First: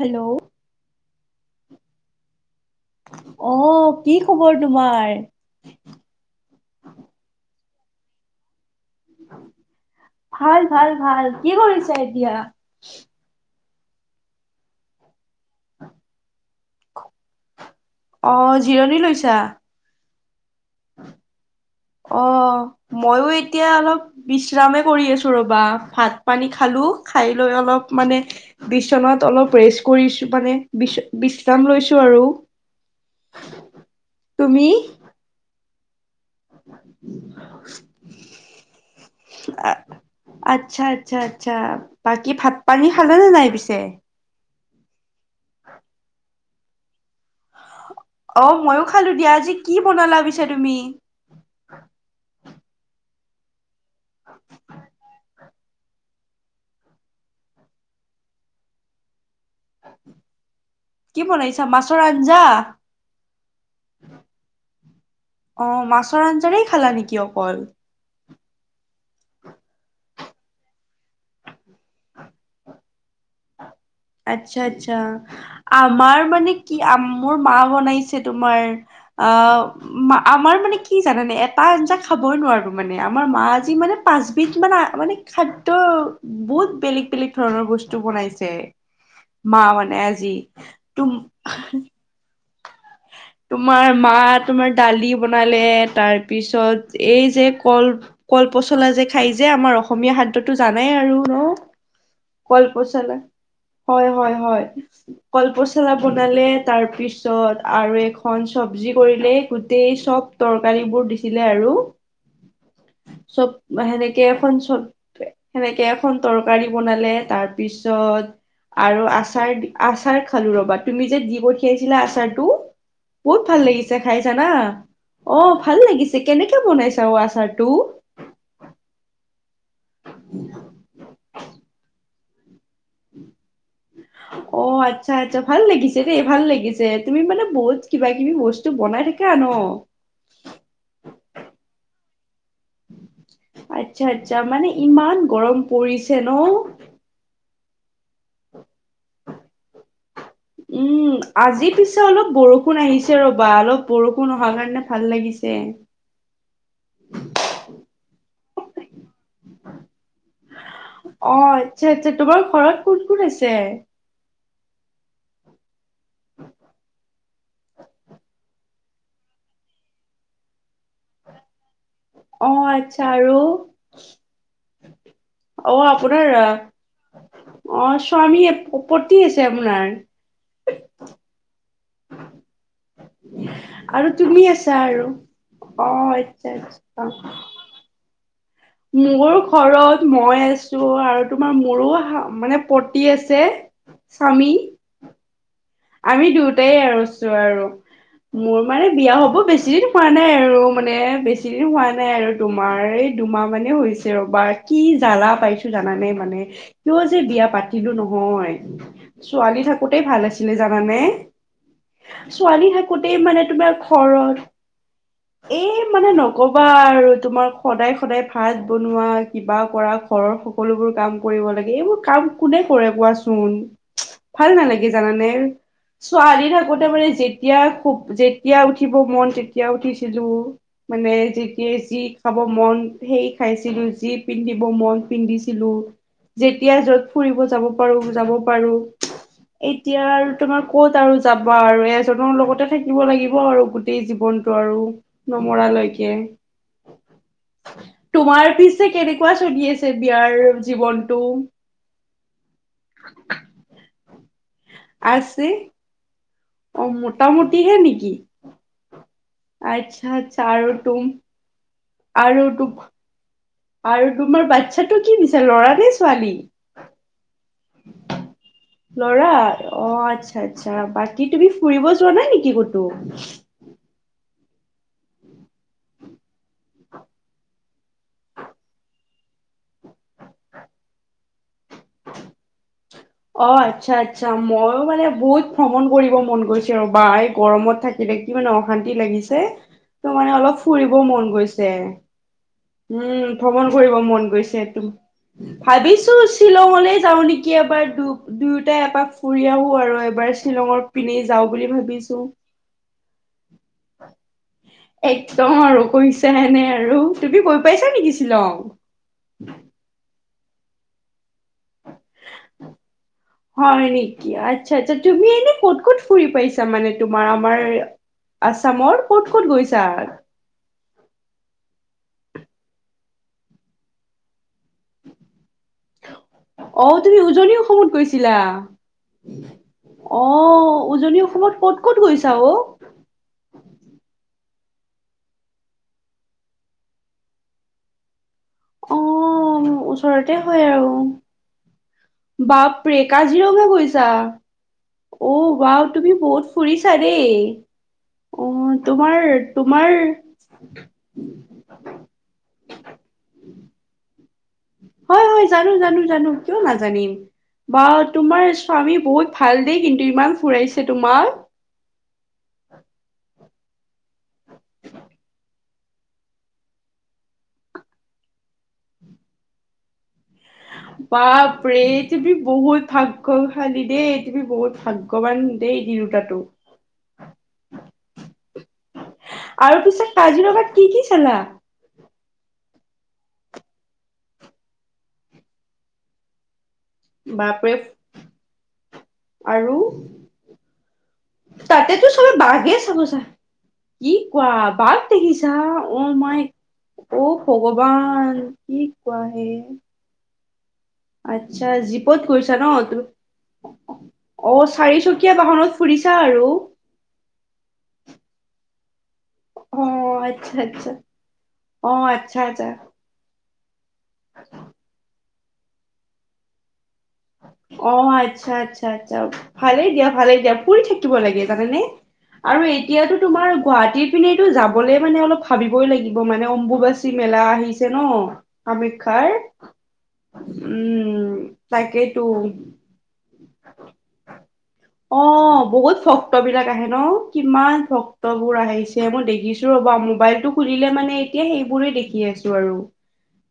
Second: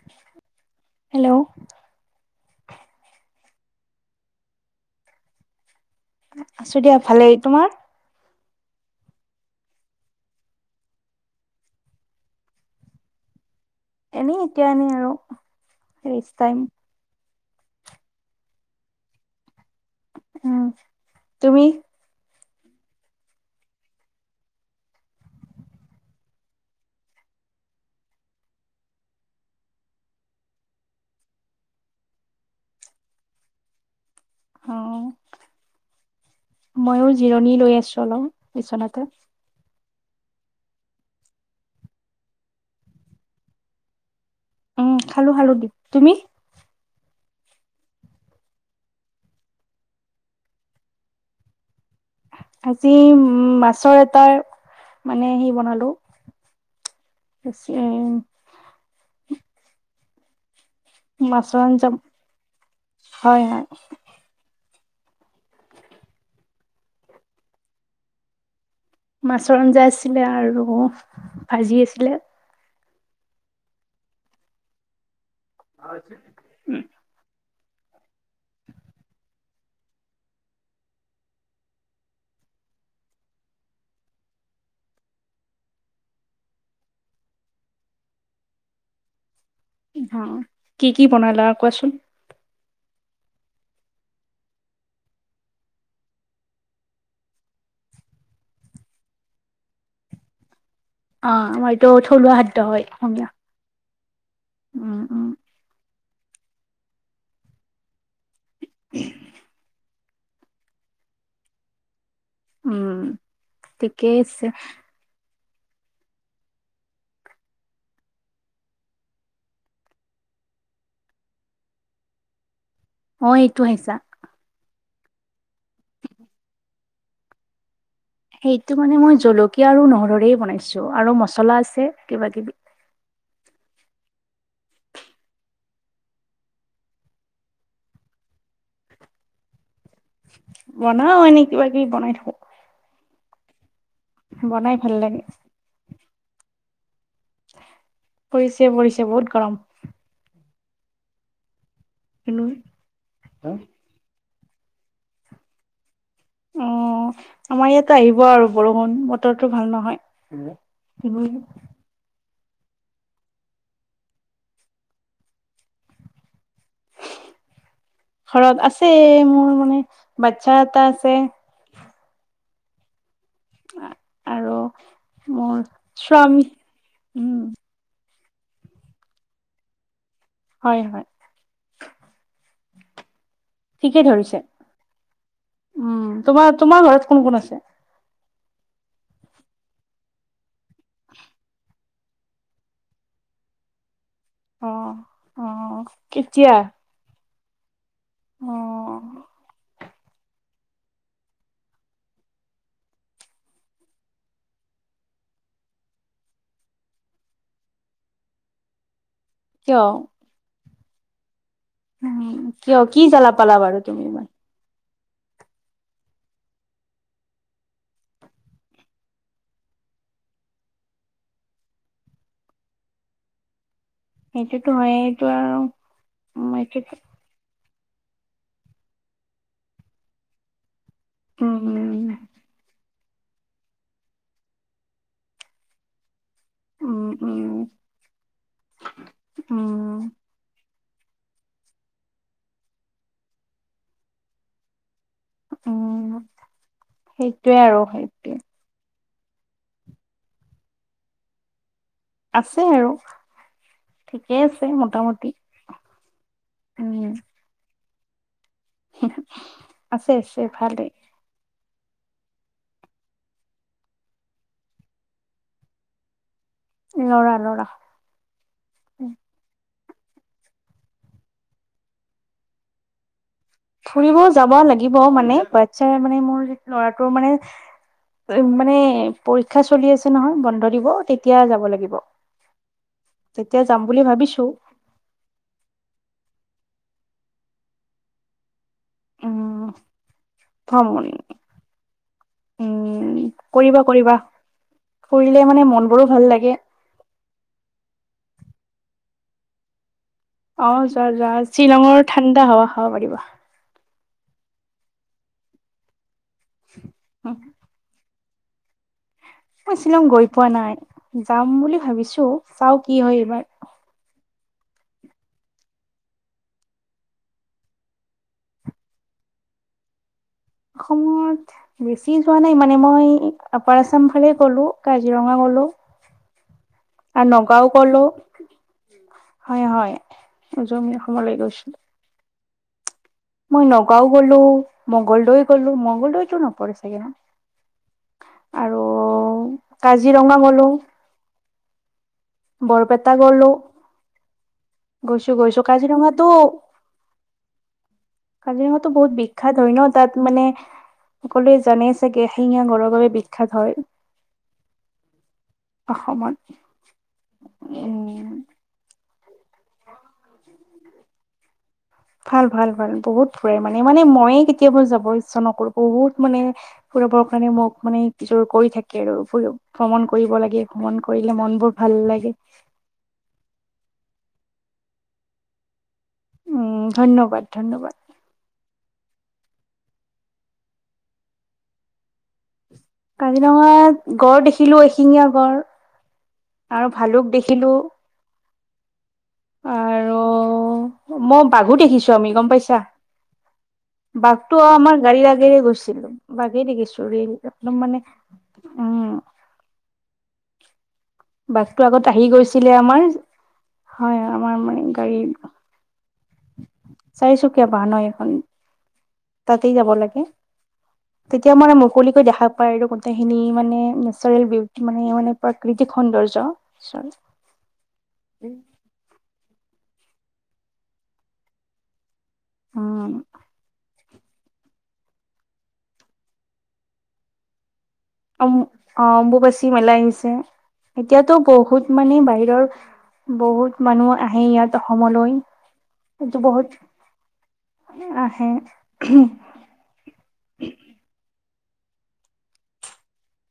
Hello hello অ' কি খবৰ তোমাৰ আছো দিয়া ভালেই তোমাৰ ভাল ভাল ভাল কি কৰিছা এতিয়া এনেই এতিয়া এনেই আৰু ৰেচটাইম অ জিৰণি লৈছা উম, তুমি মইও এতিয়া অলপ বিশ্ৰামে কৰি আছো ৰবা ভাত পানী খালো খাই লৈ অলপ মানে বিচনাত অলপ ৰেষ্ট কৰিছো মানে বিশ্ৰাম লৈছো আৰু তুমি অ ময়ো জিৰণি লৈ আছোঁ অলপ বিচনাতে আচ্ছা আচ্ছা আচ্ছা বাকী ভাত পানী খালে নে নাই পিছে উম খালো খালো দি তুমি অ ময়ো খালো দিয়া আজি কি বনালা পিছে তুমি আজি উম মাছ মাছৰ এটাৰ মানে সি বনালো [unintelligible] [inaudible] কি বনাইছা মাছৰ আঞ্জা হয় হয় অৱ, মাছৰ আঞ্জাৰ খালা নেকি অকল! মাছৰ আঞ্জা আছিলে আৰু ভাজি আছিলে আচ্ছা আচ্ছা। আমাৰ মানে কি মোৰ মা বনাইছে তোমাৰ আহ আমাৰ মানে কি জানানে এটা আঞ্জা খাবই নোৱাৰো মানে আমাৰ মা আজি মানে পাচবিধ মানে মানে খাদ্য বহুত বেলেগ বেলেগ ধৰণৰ বস্তু বস্ত বনাইছে মা মানে অ আজি কি কি তুম বনালা কোৱাচোন তোমাৰ মা তোমাৰ দালি বনালে তাৰপিছত এই যে ক'ল ক'ল পচলা যে খাই যে আমাৰ অসমীয়া খাদ্যতো জানাই আৰু অ ন আমাৰতো থলুৱা খাদ্য হয় কলপচলা অসমীয়া হয় হয় উম উম কলপচলা বনালে তাৰপিছত আৰু এক ঘন চব্জি কৰিলে গোটেই চব তৰকাৰী বোৰ দিছিলে আৰু উম চব ঠিকেই সেনেকে আছে এখন চব সেনেকে এখন তৰকাৰী বনালে তাৰপিছত আৰু আচাৰ আচাৰ খালো ৰবা তুমি যে দি পঠিয়াইছিলা আচাৰ তু অ বহুত ভাল এইটো আহিছা লাগিছে খাই জানা। অ ভাল লাগিছে কেনেকে বনাইছা অ আচাৰটো সেইটো মানে মই জলকী- কীয়া আৰু নহৰোৰেই বনাইছোঁ আৰু মছলা আছে। কিবা কিবি অ আচ্ছা আচ্ছা ভাল লাগিছে দেই ভাল লাগিছে তুমি মানে বহুত কিবা কিবি বস্তু বনাই থাকা ন। বনাও এনেই কিবা কিবি বনাই থাকো। আচ্ছা আচ্ছা মানে বনাই ভাল ইমান লাগে। গৰম পৰিছ- যেনো পৰিছে পৰিছে বহুত গৰম। উম আজি পিছ অলপ কিন্তু বৰষুণ আহিছে ৰ'বা অলপ বৰষ- কোনো অহা নাই নে ভাল লাগিছে। অ আমাৰ ইয়াত আহিব আৰু বৰষুণ বতৰটো ভাল নহয়। উ কি অ ভইল আচ্ছা আচ্ছা তোমাৰ ঘৰত কোন কোন আছে? ঘৰত আছে মোৰ মানে বাচ্ছা এটা আছে। অ আছ- চা আৰু। আৰু মোৰ আপোনাৰ স্বামী উম অ স্বামীয়ে পতি আছে আপোনাৰ হয় হয় [inaudible] ঠিকেই আৰু ধৰিছে তুমি আছা আৰু অ উম তোমাৰ আচ্ছা তোমাৰ ঘৰত কোন আচ্ছা কোন আছে মোৰ ঘৰত মই আছ- আৰু তোমাৰ মোৰো মানে পতি আছে। স্বামী অ অ আমি কেতিয়া দুয়োটাই আৰু য আৰু অ মোৰ মানে বিয়া হ'ব বেছিৰ হোৱা নাই আৰু মানে বেছি দিন হোৱা নাই আৰু তোমাৰ এই দুমাহ মানে হৈছে ৰবা কি জ্বালা পাইছো জানা নাই মানে কিয় যে বিয়া পাতিলো নহয়। ছোৱালী কিয় থাকোতেই ভাল আছি- জানানে। উম। ছোৱালী কিয়? কি' থাকোতেই জ্বালা মানে পালা তোমাৰ বাৰু তুমি ইমান? ঘৰত এই মানে নকবা আৰু তোমাৰ সদায়, সদায় ভাত বনোৱা, কিবা কৰা, ঘৰৰ সকলোবোৰ কাম কৰিব লাগে। এইবোৰ কাম কোনে কৰে কোৱাচোন? ভাল সেইটো তো নালাগে হয়ে। জানানে। এইটো- আৰু ছোৱালী উম, থাকোতে এইটোতো মানে যেতিয়া- হোব, যেতিয়া উঠিব মন তেতিয়া উঠিছিলো। মানে উম, যেতিয়াই যি খাব মন- সেই খাইছিলো। যি পিন্ধিব মন পিন্ধিছিলো। যেতিয়াই উম, য'ত ফুৰিব উম, যাব পাৰো, যাব পাৰো। উম, এতিয়া- তোমাৰ ক'ত আৰু যাবা আৰু। এজনৰ লগতে থাকিব লাগিব আৰু, গোটেই জীৱন টো আৰু- নমৰালৈকে। উম, সেইটোৱে আৰু সেইটোৱে তোমাৰ পিছে কেনেকুৱা- খোৱা চলি আছে বিয়াৰ জীৱনটো? আছে আৰু, ঠিকে আছে। মুটা- আছে। অঁ মুটা-মুটি হে' নেকি। [inaudible] আচ্ছা, আছে আছে আচ্ছা। ভালেই আৰু [unintelligible] আৰু তোমাৰ বাতচ্ছা টো কি নিছা ল'ৰা নে ছোৱালী? ল'ৰা, ল'ৰা। অঁ আচ্ছা, আচ্ছা। বাকী তুমি ফুৰিব যোৱা নাই নেকি ক'তো? ফুৰিব যাব লাগিব। মানে বাচ্ছাৰে মানে, মোৰ ল'ৰাটোৰ মানে, মানে পৰীক্ষা চলি আছে নহয়। বন্ধ দিব তেতিয়া যাব লাগিব। অঁ তেতিয়া যাম আচ্ছা, বুলি আচ্ছা। ভাবিছো মইও মানে বহুত ভ্ৰমণ কৰিব মন গৈছে। বা'গৰমত থাকিলে কিমান - অশান্তি লাগিছে। উম, ত' মানে অলপ ফূৰিব ভ্ৰমণ মন গৈছে। উম ভ্ৰমণ কৰিবা কৰিব কৰিবা। মন গৈছে টো। ফুৰিলে মানে মন বোৰো ভাবিছো ভাল লাগে শ্বিলংঙলে যাওঁ নেকি। এবাৰ দূৰতে- এপাক ফুৰি আহো। আৰু- এবাৰ অঁ শ্বিলঙৰ যোৱা, পিনে যোৱা যাওঁ বুলি শ্বিলঙৰ ভাবিছো। ঠাণ্ডা হাৱা খাব পাৰিবা। একদম আৰু কৈছো- এনেই আৰু। তুমি গৈ পাইছা নেকি? শ্বিলং। মই শ্বিলং গৈ। পোৱা নাই। যাম বুলি ভাবিছো, চাও কি হয় এইবাৰ। হয় নেকি আচ্ছা আচ্ছা তুমি এনে ক'ত ক'ত ফুৰি পাইছা মানে তোমাৰ আমাৰ আছামৰ ক'ত ক'ত গৈছা? [unintelligible] অসমত বেছি যোৱা নাই মানে মই আপাৰ আছাম ফালে গ'লো। কাজিৰঙা গ'লো অ তুমি আৰু উজনি নগাঁও অসমত গ'লো গৈছিলা। হয় হয় অ উজনি অসমলৈ অসমত ক'ত গৈছিলো ক'ত গৈছিলা? লা অ। মই নগাঁও গ'লো মঙ্গলদৈ গলো মংগলদৈতো নপৰি চাগে ন। আৰু অ কাজিৰঙা ওচৰতে হয় গ'লো আৰু, বাপৰে বৰপেটা গ'লো কাজিৰঙা গৈছা? গৈছো গৈছো অহ ৱাও, তুমি কাজিৰঙাতো বহুত ফুৰিছা দেই। অ কাজিৰঙাতো বহুত তোমাৰ বিখ্যাত হয় ন তোমাৰ তাত মানে সকলোৱে জানেই চাগে, এশিঙীয়া গঁড় ৰ বাবে বিখ্যাত হয়। হয় হয় জানো জানো জানো, অসমত। কিয় নাজানিম বা উম তোমাৰ স্বামী বহুত। ভাল দেই কিন্তু ইমান ফুৰাইছে তোমাক। ভাল ভাল ভাল বহুত। ফুৰাই মানে, মানে ময়েই কেতিয়াবা যাব ইচ্ছা নকৰো বহুত মানে ফুৰাবৰ কাৰণে মোক মানে যোৰ কৰি থাকে আৰু ভ্ৰমণ। কৰিব লাগে ভ্ৰমণ কৰিলে মন বোৰ বাপৰে ভাল লাগে তুমি বহুত ভাগ্য খালী দেই। [unintelligible] বহুত ভাগ্যৱান দেই দিন উম ধন্যবাদ ধন্যবাদ। আৰু পিছে কাজিৰঙাত কি কি চালা? কাজিৰঙাত গড় দেখিলো এশিঙীয়া গড়। আৰু ভালুক বাপৰে দেখিলো। আৰু মই বাঘো তাতেতো দেখিছো আমি চবে গম বাঘে পাইছা চাব যায়। কি কোৱা বাঘটো আমাৰ বাঘ গাড়ীৰ দেখিছা আগেৰে অ গৈছিলো মাই বাঘেই দেখিছো অ ৰেল একদম মানে ভগৱান কি উম কোৱা হে। আচ্ছা বাঘটো আগত জীপত আহি গৈছা ন? গৈছিলে আমাৰ অ চাৰিচকীয়া বাহনত ফুৰিছ। চাৰিচুকীয়া বাহন ন এখন। তাতেই অ যাব লাগে, আচ্ছা আচ্ছা তেতিয়া মানে অ মুকলিকৈ আচ্ছা দেখা আচ্ছা পায় গোটেইখিনি মানে নেচাৰেল বিউটি মানে মানে। প্ৰাকৃতিক সৌন্দৰ্য। অ আচ্ছা আচ্ছা আচ্ছা, ভালে দিয়ক। ভাল দিয়া, ফুৰি থাকিব লাগে জানে নে? আৰু এতিয়াতো উম তোমাৰ গুৱাহাটীত। কিন্তু এইটো যাবলে মানে অলপ ভাবিবই লাগিব মানে অম্বুবাচী মেলা আহিছে। ন অম অ কামাখ্যাৰ অম্বুবাচী মেলা আহিছে, উম এতিয়াতো বহুত। মানে বাহিৰৰ বহুত মানুহ আহে ইয়াত অ অসমলৈ বহুত ভক্ত এইটো বহুত বিলাক আহে ন কিমান ভক্ত আহে বোৰ আহিছে মই দেখিছো ৰ'বা মোবাইলতটো খুলিলে মানে এতিয়া সেইবোৰেই দেখি আছো আৰু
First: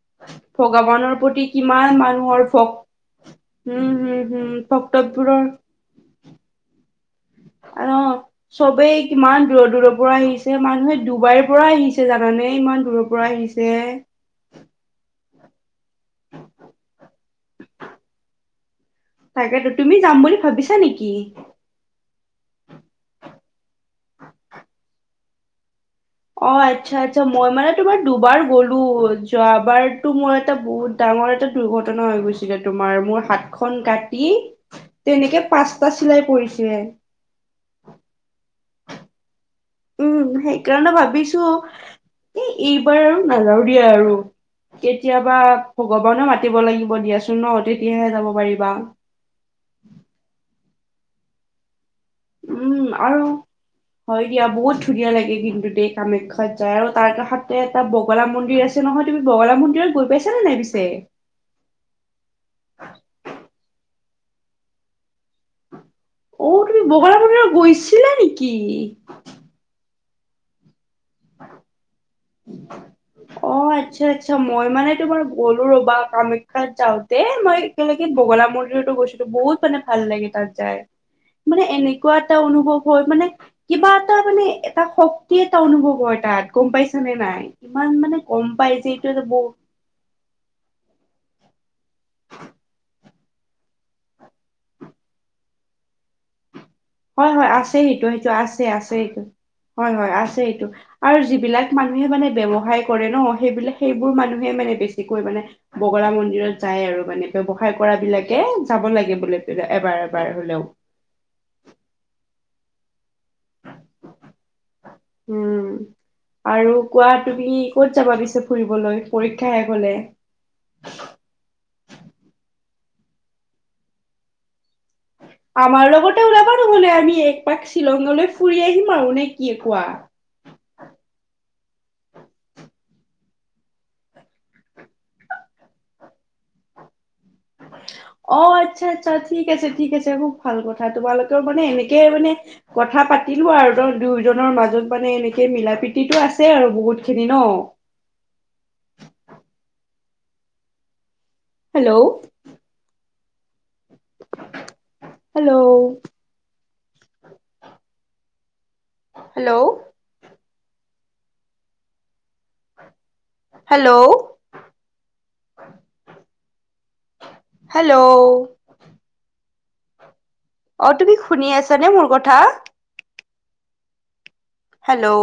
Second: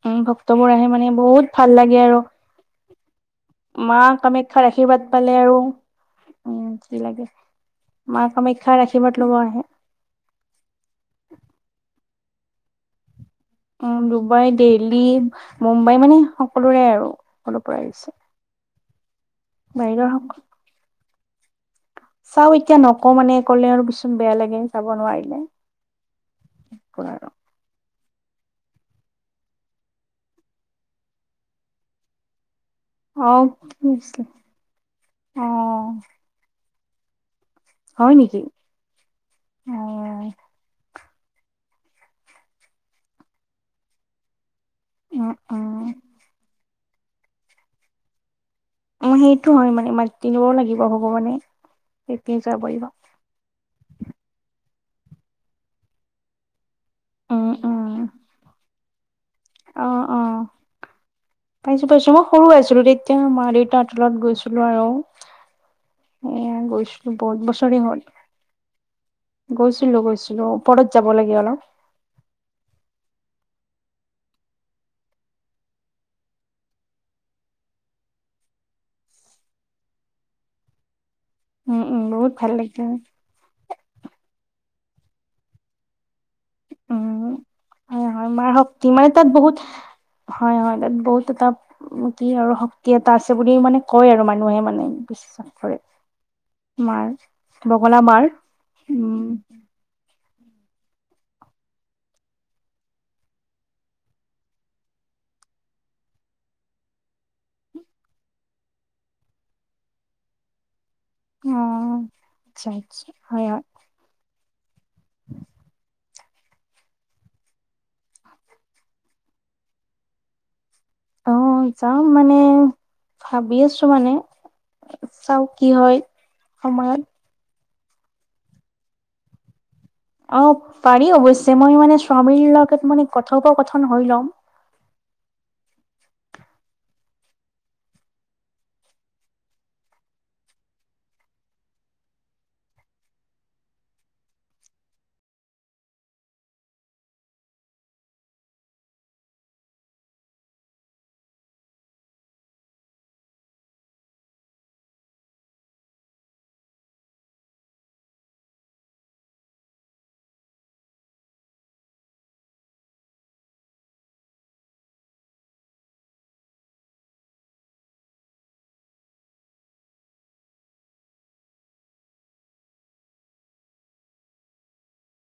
উম ভক্তবোৰ আহে মানে ভগৱানৰ প্ৰতি বহুত ভাল কিমান লাগে আৰু মানুহৰ ভ মা কামাখ্যাৰ আশীৰ্বাদ পালে আৰু উ অ চবেই আশীৰ্বাদ ল'ব কিমান আহে দূৰৰ দূৰৰ পৰা আহিছে মানুহে ডুবাইৰ পৰা আহিছে জান মানেই ইমান দূৰ উম ডুবাই দেল্হি মুম্বাই মানে সকলোৰে আৰু অলৰ পৰা আহিছে তাকেতো তুমি বাহিৰৰ যাম বুলি ভাবিছা নেকি চাও এতিয়া নকওঁ মানে কলে আৰু পিছত বেয়া লাগে যাব নোৱাৰিলে। অ আচ্ছা- আচ্ছা অ, মই মানে তোমাৰ দুবাৰ গ'লো যোৱাবাৰতো মোৰ এটা বহুত ডাঙৰ এটা দুৰ্ঘটনা হৈ গৈছিলে। তোমাৰ মোৰ অ, হাত খন কাটি তেনেকে পাঁচটা চিলাই পৰিছিলে। উম হয় নেকি অ, উম সেইকাৰণে ভাবিছো এ এইবাৰ আৰু নাযাওঁ দিয়া আৰু। উম, কেতিয়াবা উম, ভগৱানে মাতিব লাগিব। দিয়াচোন ন তেতিয়াহে যাব পাৰিব। অ সেইটো হয় মানে মাতিবও লাগিব। ব হ'ব মানে উম আৰু হয় দিয়া বহুত। ধুনীয়া লাগে কিন্তু দেই কামাখ্যাত। আৰু তাৰ উম, কাষতে উম, এটা বগলা মন্দিৰ আছে। নহয় তুমি বগলা অ মন্দিৰত গৈ অ পাইছানে নাই পিছে? পাইছো পাইছো মই সৰু আছিলো তেতিয়া মা দেউতাত ত গৈছিলো আৰু অ এয়া তুমি গৈছিলো বগালা বহুত মন্দিৰত বছৰে হ'ল গৈছিলা নেকি? অ গৈছিলোঁ ওপৰত যাব লাগে অলপ। অ আচ্ছা আচ্ছা মই মানে তোমাৰ গ'লো ৰ'বা কামাখ্যাত যাওঁতে মই একেলগে বগলা মন্দিৰতো গৈছিলো বহুত মানে ভাল লাগে তাত যাই। মানে উম, উম, এনেকুৱা বহুত এটা ভাল অনুভৱ লাগিল। হয় মানে কিবা এটা মানে এটা শক্তি এটা অনুভৱ হয় তাত গম পাইছা। নে উম নাই ইমান হয় মানে হয় গম মাৰ শক্তি পাইছে এইটো মানে এ তাত বহুত হয় হয় তাত বহুত এটা কি আৰু শক্তি এটা আছে বুলি মানে কয় আৰু মানুহে মানে বিশ্বাস কৰে। মাৰ হয় হয় আছে বগলা সেইটো মাৰ সেইটো আছে আছে সটো উম হয় হয় আছে। সটো আৰু যিবিলাক মানুহে মানে ব্যৱসায় কৰে ন আৰু আৰু যিবিলাক সেইবোৰ মানুহে মানে বেছিকৈ মানে বগলা মন্দিৰত যায় আৰু মানে ব্যৱসায় কৰা বিলাকে যাব লাগে বুলি এবাৰ এবাৰ হলেও। আচছা আচ্ছা হয় হয়। উম। আৰু কোৱা তুমি ক'ত যাবা পিছে ফুৰিবলৈ পৰীক্ষা শেষ হলে। অ যাম মানে ভাবি আছো মানে। চাও কি আমাৰ হয় লগতে উলাবা নহ'লে সময়ত আমি এক পাক। শ্বিলঙলৈ ফুৰি আহিম আৰু নে কি কোৱা। অ পাৰি অৱশ্যে মই মানে স্বামীৰ লগত মানে কথোপকথন হৈ ল'ম। অ আচ্ছা আচ্ছা ঠিক আছে ঠিক আছে খুব ভাল কথা, তোমালোকেও মানে এনেকেই মানে কথা পাতিলা আৰু তই দুয়োজনৰ মাজত মানে এনেকে মিলা-প্ৰীতি আছে আৰু বহুত খিনি ন। Hello, hello hello hello, hello অ তুমি শুনি আছানে মোৰ কথা। হেল্ল'